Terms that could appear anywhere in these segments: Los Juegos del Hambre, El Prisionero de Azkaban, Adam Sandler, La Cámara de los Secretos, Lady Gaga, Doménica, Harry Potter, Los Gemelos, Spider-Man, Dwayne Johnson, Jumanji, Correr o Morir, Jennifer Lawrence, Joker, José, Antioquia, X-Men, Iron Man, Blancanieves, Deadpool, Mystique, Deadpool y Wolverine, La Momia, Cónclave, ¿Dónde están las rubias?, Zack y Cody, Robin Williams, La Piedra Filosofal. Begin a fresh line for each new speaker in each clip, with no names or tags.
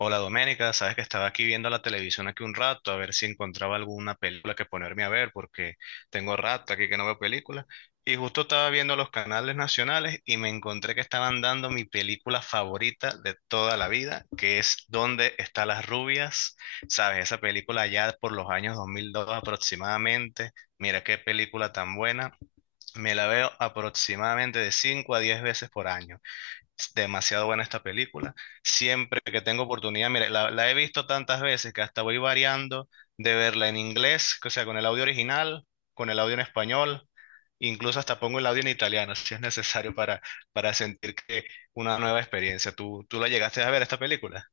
Hola Doménica, sabes que estaba aquí viendo la televisión aquí un rato a ver si encontraba alguna película que ponerme a ver porque tengo rato aquí que no veo películas y justo estaba viendo los canales nacionales y me encontré que estaban dando mi película favorita de toda la vida que es ¿Dónde están las rubias? Sabes, esa película ya por los años 2002 aproximadamente, mira qué película tan buena, me la veo aproximadamente de 5 a 10 veces por año. Es demasiado buena esta película. Siempre que tengo oportunidad, mire, la he visto tantas veces que hasta voy variando de verla en inglés, o sea, con el audio original, con el audio en español, incluso hasta pongo el audio en italiano, si es necesario para sentir que una nueva experiencia. ¿Tú la llegaste a ver esta película?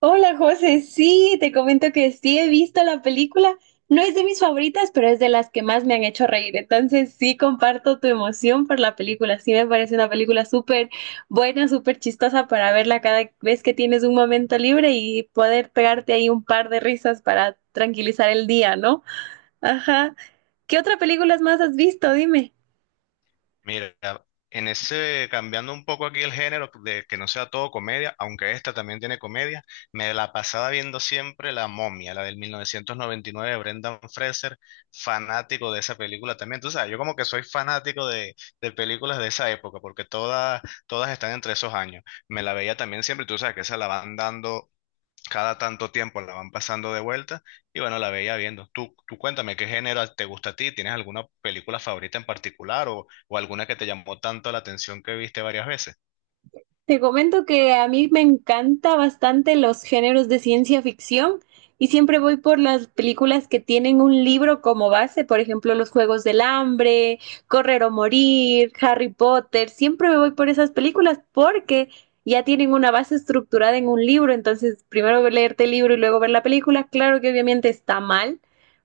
Hola José, sí, te comento que sí he visto la película. No es de mis favoritas, pero es de las que más me han hecho reír. Entonces sí comparto tu emoción por la película. Sí me parece una película súper buena, súper chistosa para verla cada vez que tienes un momento libre y poder pegarte ahí un par de risas para tranquilizar el día, ¿no? Ajá. ¿Qué otra película más has visto? Dime.
Mira, en ese, cambiando un poco aquí el género, de que no sea todo comedia, aunque esta también tiene comedia, me la pasaba viendo siempre La Momia, la del 1999 de Brendan Fraser, fanático de esa película también. Tú sabes, yo como que soy fanático de películas de esa época, porque todas están entre esos años. Me la veía también siempre, tú sabes que esa la van dando cada tanto tiempo la van pasando de vuelta y bueno, la veía viendo. Tú cuéntame, ¿qué género te gusta a ti? ¿Tienes alguna película favorita en particular o alguna que te llamó tanto la atención que viste varias veces?
Te comento que a mí me encanta bastante los géneros de ciencia ficción y siempre voy por las películas que tienen un libro como base, por ejemplo, Los Juegos del Hambre, Correr o Morir, Harry Potter, siempre me voy por esas películas porque ya tienen una base estructurada en un libro, entonces primero leerte el libro y luego ver la película, claro que obviamente está mal,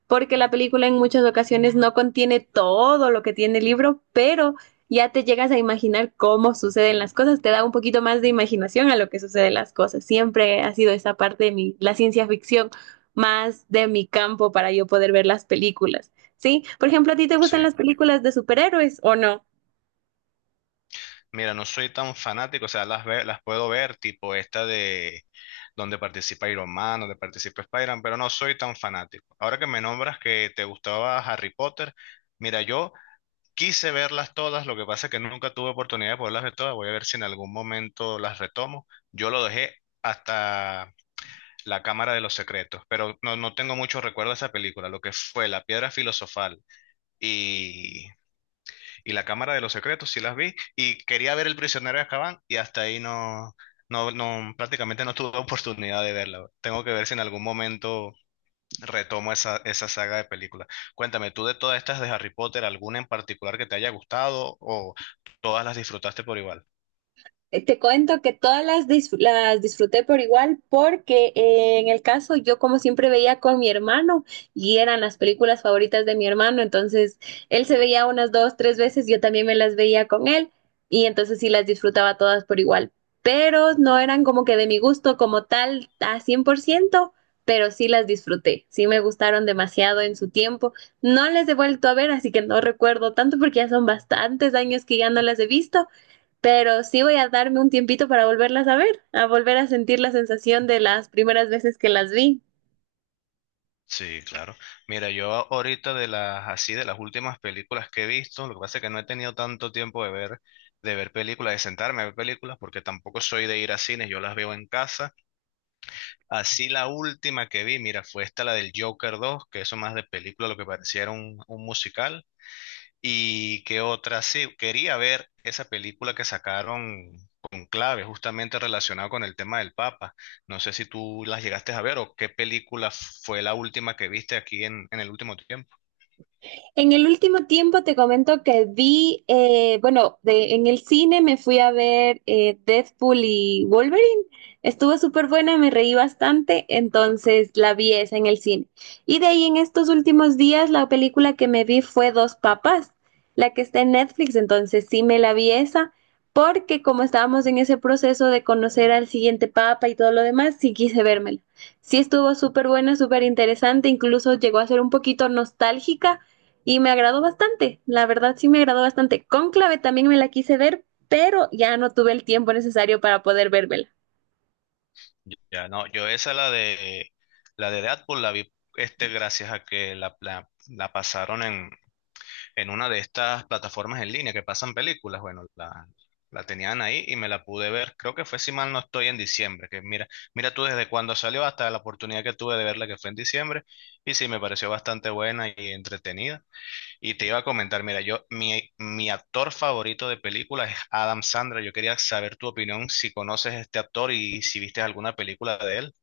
porque la película en muchas ocasiones no contiene todo lo que tiene el libro, pero ya te llegas a imaginar cómo suceden las cosas, te da un poquito más de imaginación a lo que suceden las cosas. Siempre ha sido esa parte de mi, la ciencia ficción más de mi campo para yo poder ver las películas, ¿sí? Por ejemplo, ¿a ti te
Sí.
gustan las películas de superhéroes o no?
Mira, no soy tan fanático, o sea, las puedo ver, tipo esta de donde participa Iron Man, donde participa Spider-Man, pero no soy tan fanático. Ahora que me nombras que te gustaba Harry Potter, mira, yo... Quise verlas todas, lo que pasa es que nunca tuve oportunidad de poderlas ver todas. Voy a ver si en algún momento las retomo. Yo lo dejé hasta La Cámara de los Secretos, pero no tengo mucho recuerdo de esa película. Lo que fue La Piedra Filosofal y, y La Cámara de los Secretos, sí las vi. Y quería ver El Prisionero de Azkaban y hasta ahí no, prácticamente no tuve oportunidad de verla. Tengo que ver si en algún momento retomo esa saga de películas. Cuéntame, ¿tú de todas estas de Harry Potter, alguna en particular que te haya gustado o todas las disfrutaste por igual?
Te cuento que todas las disfruté por igual porque en el caso yo como siempre veía con mi hermano y eran las películas favoritas de mi hermano, entonces él se veía unas dos, tres veces, yo también me las veía con él y entonces sí las disfrutaba todas por igual, pero no eran como que de mi gusto como tal a 100%, pero sí las disfruté, sí me gustaron demasiado en su tiempo, no las he vuelto a ver, así que no recuerdo tanto porque ya son bastantes años que ya no las he visto, pero sí voy a darme un tiempito para volverlas a ver, a volver a sentir la sensación de las primeras veces que las vi.
Sí, claro. Mira, yo ahorita de las así de las últimas películas que he visto, lo que pasa es que no he tenido tanto tiempo de ver películas, de sentarme a ver películas, porque tampoco soy de ir a cines, yo las veo en casa. Así la última que vi, mira, fue esta la del Joker 2 que eso más de película lo que pareciera un musical. Y qué otra, sí, quería ver esa película que sacaron con clave, justamente relacionado con el tema del Papa. No sé si tú las llegaste a ver o qué película fue la última que viste aquí en el último tiempo.
En el último tiempo te comento que vi, bueno, en el cine me fui a ver, Deadpool y Wolverine. Estuvo súper buena, me reí bastante, entonces la vi esa en el cine. Y de ahí en estos últimos días la película que me vi fue Dos Papas, la que está en Netflix, entonces sí me la vi esa, porque como estábamos en ese proceso de conocer al siguiente papa y todo lo demás, sí quise vérmela. Sí estuvo súper buena, súper interesante, incluso llegó a ser un poquito nostálgica y me agradó bastante, la verdad sí me agradó bastante. Cónclave también me la quise ver, pero ya no tuve el tiempo necesario para poder vérmela.
Ya no, yo esa la de Deadpool la vi este gracias a que la pasaron en una de estas plataformas en línea que pasan películas. Bueno, la tenían ahí y me la pude ver. Creo que fue, si mal no estoy, en diciembre. Que mira, mira tú desde cuando salió hasta la oportunidad que tuve de verla, que fue en diciembre. Y sí, me pareció bastante buena y entretenida. Y te iba a comentar, mira, yo, mi actor favorito de películas es Adam Sandler. Yo quería saber tu opinión, si conoces a este actor y si viste alguna película de él.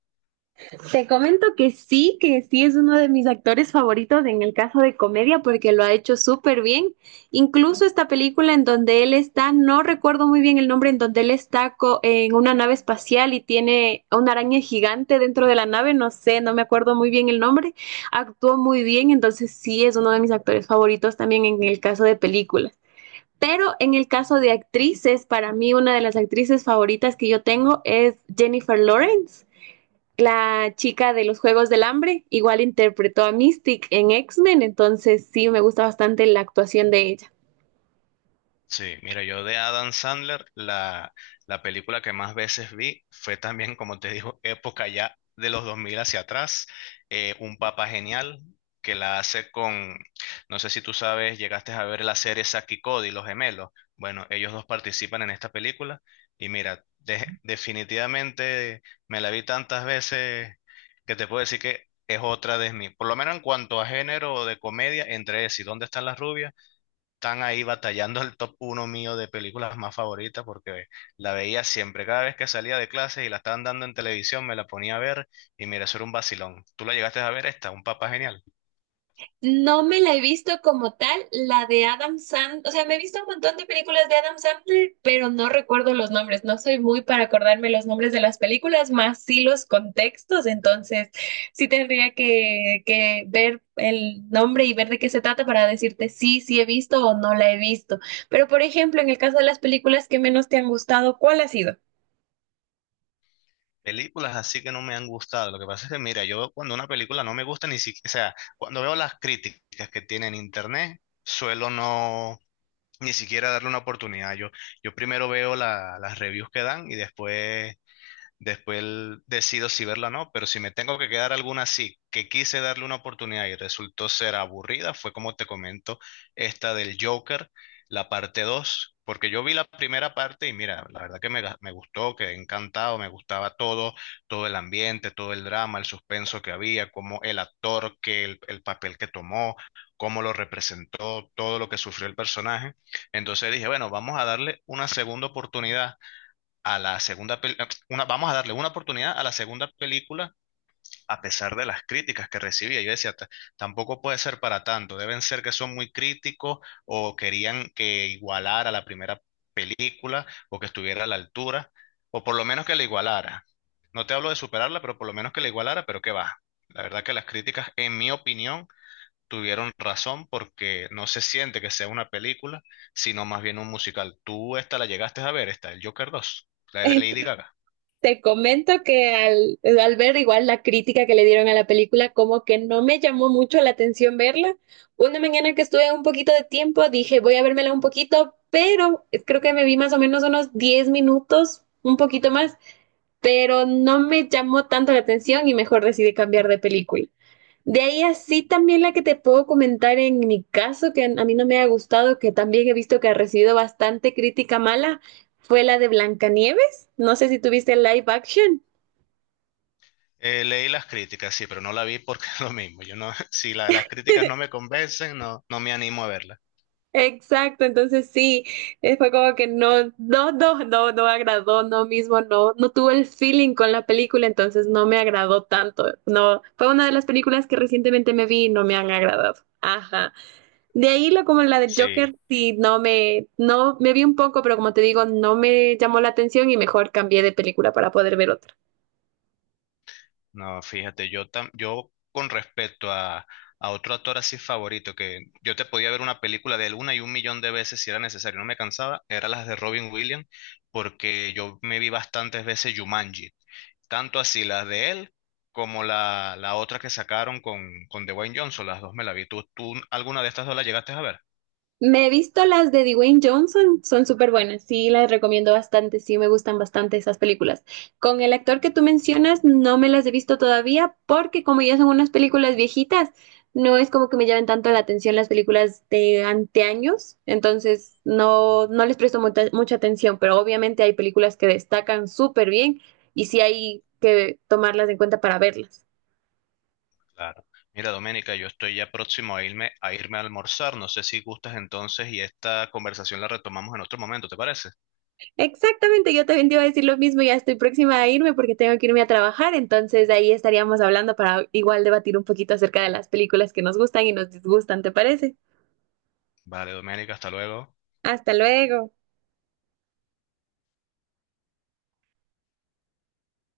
Te comento que sí es uno de mis actores favoritos en el caso de comedia porque lo ha hecho súper bien. Incluso esta película en donde él está, no recuerdo muy bien el nombre, en donde él está en una nave espacial y tiene una araña gigante dentro de la nave, no sé, no me acuerdo muy bien el nombre, actuó muy bien, entonces sí es uno de mis actores favoritos también en el caso de películas. Pero en el caso de actrices, para mí una de las actrices favoritas que yo tengo es Jennifer Lawrence, la chica de los Juegos del Hambre. Igual interpretó a Mystique en X-Men, entonces sí me gusta bastante la actuación de ella.
Sí, mira, yo de Adam Sandler, la película que más veces vi fue también, como te digo, época ya de los 2000 hacia atrás, Un Papá Genial, que la hace con, no sé si tú sabes, llegaste a ver la serie Zack y Cody, Los Gemelos. Bueno, ellos dos participan en esta película y mira, definitivamente me la vi tantas veces que te puedo decir que es otra de mis, por lo menos en cuanto a género de comedia, entre ese y ¿Dónde están las rubias? Están ahí batallando el top uno mío de películas más favoritas porque la veía siempre. Cada vez que salía de clase y la estaban dando en televisión, me la ponía a ver y mira, eso era un vacilón. ¿Tú la llegaste a ver esta? Un papá genial.
No me la he visto como tal, la de Adam Sandler, o sea, me he visto un montón de películas de Adam Sandler, pero no recuerdo los nombres, no soy muy para acordarme los nombres de las películas, más sí los contextos, entonces sí tendría que ver el nombre y ver de qué se trata para decirte sí, sí he visto o no la he visto. Pero, por ejemplo, en el caso de las películas que menos te han gustado, ¿cuál ha sido?
Películas así que no me han gustado. Lo que pasa es que, mira, yo cuando una película no me gusta ni siquiera, o sea, cuando veo las críticas que tiene en internet, suelo ni siquiera darle una oportunidad. Yo primero veo las reviews que dan y después después decido si verla o no, pero si me tengo que quedar alguna así, que quise darle una oportunidad y resultó ser aburrida, fue como te comento, esta del Joker, la parte 2 porque yo vi la primera parte y mira, la verdad que me, me gustó, quedé encantado, me gustaba todo, todo el ambiente, todo el drama, el suspenso que había, como el actor, que el papel que tomó, cómo lo representó, todo lo que sufrió el personaje. Entonces dije, bueno, vamos a darle una segunda oportunidad a la segunda vamos a darle una oportunidad a la segunda película a pesar de las críticas que recibía. Yo decía, tampoco puede ser para tanto, deben ser que son muy críticos o querían que igualara la primera película o que estuviera a la altura o por lo menos que la igualara. No te hablo de superarla, pero por lo menos que la igualara, pero qué va. La verdad que las críticas, en mi opinión, tuvieron razón porque no se siente que sea una película, sino más bien un musical. ¿Tú esta la llegaste a ver, esta, el Joker 2 la de Lady Gaga?
Te comento que al ver igual la crítica que le dieron a la película, como que no me llamó mucho la atención verla. Una mañana que estuve un poquito de tiempo, dije, voy a vérmela un poquito, pero creo que me vi más o menos unos 10 minutos, un poquito más, pero no me llamó tanto la atención y mejor decidí cambiar de película. De ahí así también la que te puedo comentar en mi caso, que a mí no me ha gustado, que también he visto que ha recibido bastante crítica mala, fue la de Blancanieves. No sé si tuviste el live action.
Leí las críticas, sí, pero no la vi porque es lo mismo. Yo no, si las críticas no me convencen, no me animo a verla.
Exacto, entonces sí, fue como que no, no, no, no, no agradó, no mismo, no, no tuvo el feeling con la película, entonces no me agradó tanto. No, fue una de las películas que recientemente me vi y no me han agradado. Ajá. De ahí la como la del
Sí,
Joker, sí, no me vi un poco, pero como te digo, no me llamó la atención y mejor cambié de película para poder ver otra.
no, fíjate, yo, yo con respecto a otro actor así favorito, que yo te podía ver una película de él una y un millón de veces si era necesario, no me cansaba, eran las de Robin Williams, porque yo me vi bastantes veces Jumanji, tanto así las de él como la otra que sacaron con Dwayne Johnson, las dos me la vi. ¿Tú alguna de estas dos la llegaste a ver?
Me he visto las de Dwayne Johnson, son súper buenas, sí, las recomiendo bastante, sí, me gustan bastante esas películas. Con el actor que tú mencionas, no me las he visto todavía porque como ya son unas películas viejitas, no es como que me llamen tanto la atención las películas de anteaños, entonces no, no les presto mucha, mucha atención, pero obviamente hay películas que destacan súper bien y sí hay que tomarlas en cuenta para verlas.
Claro. Mira, Doménica, yo estoy ya próximo a irme, a irme a almorzar, no sé si gustas entonces y esta conversación la retomamos en otro momento, ¿te parece?
Exactamente, yo también te iba a decir lo mismo, ya estoy próxima a irme porque tengo que irme a trabajar, entonces ahí estaríamos hablando para igual debatir un poquito acerca de las películas que nos gustan y nos disgustan, ¿te parece?
Vale, Doménica, hasta luego.
Hasta luego.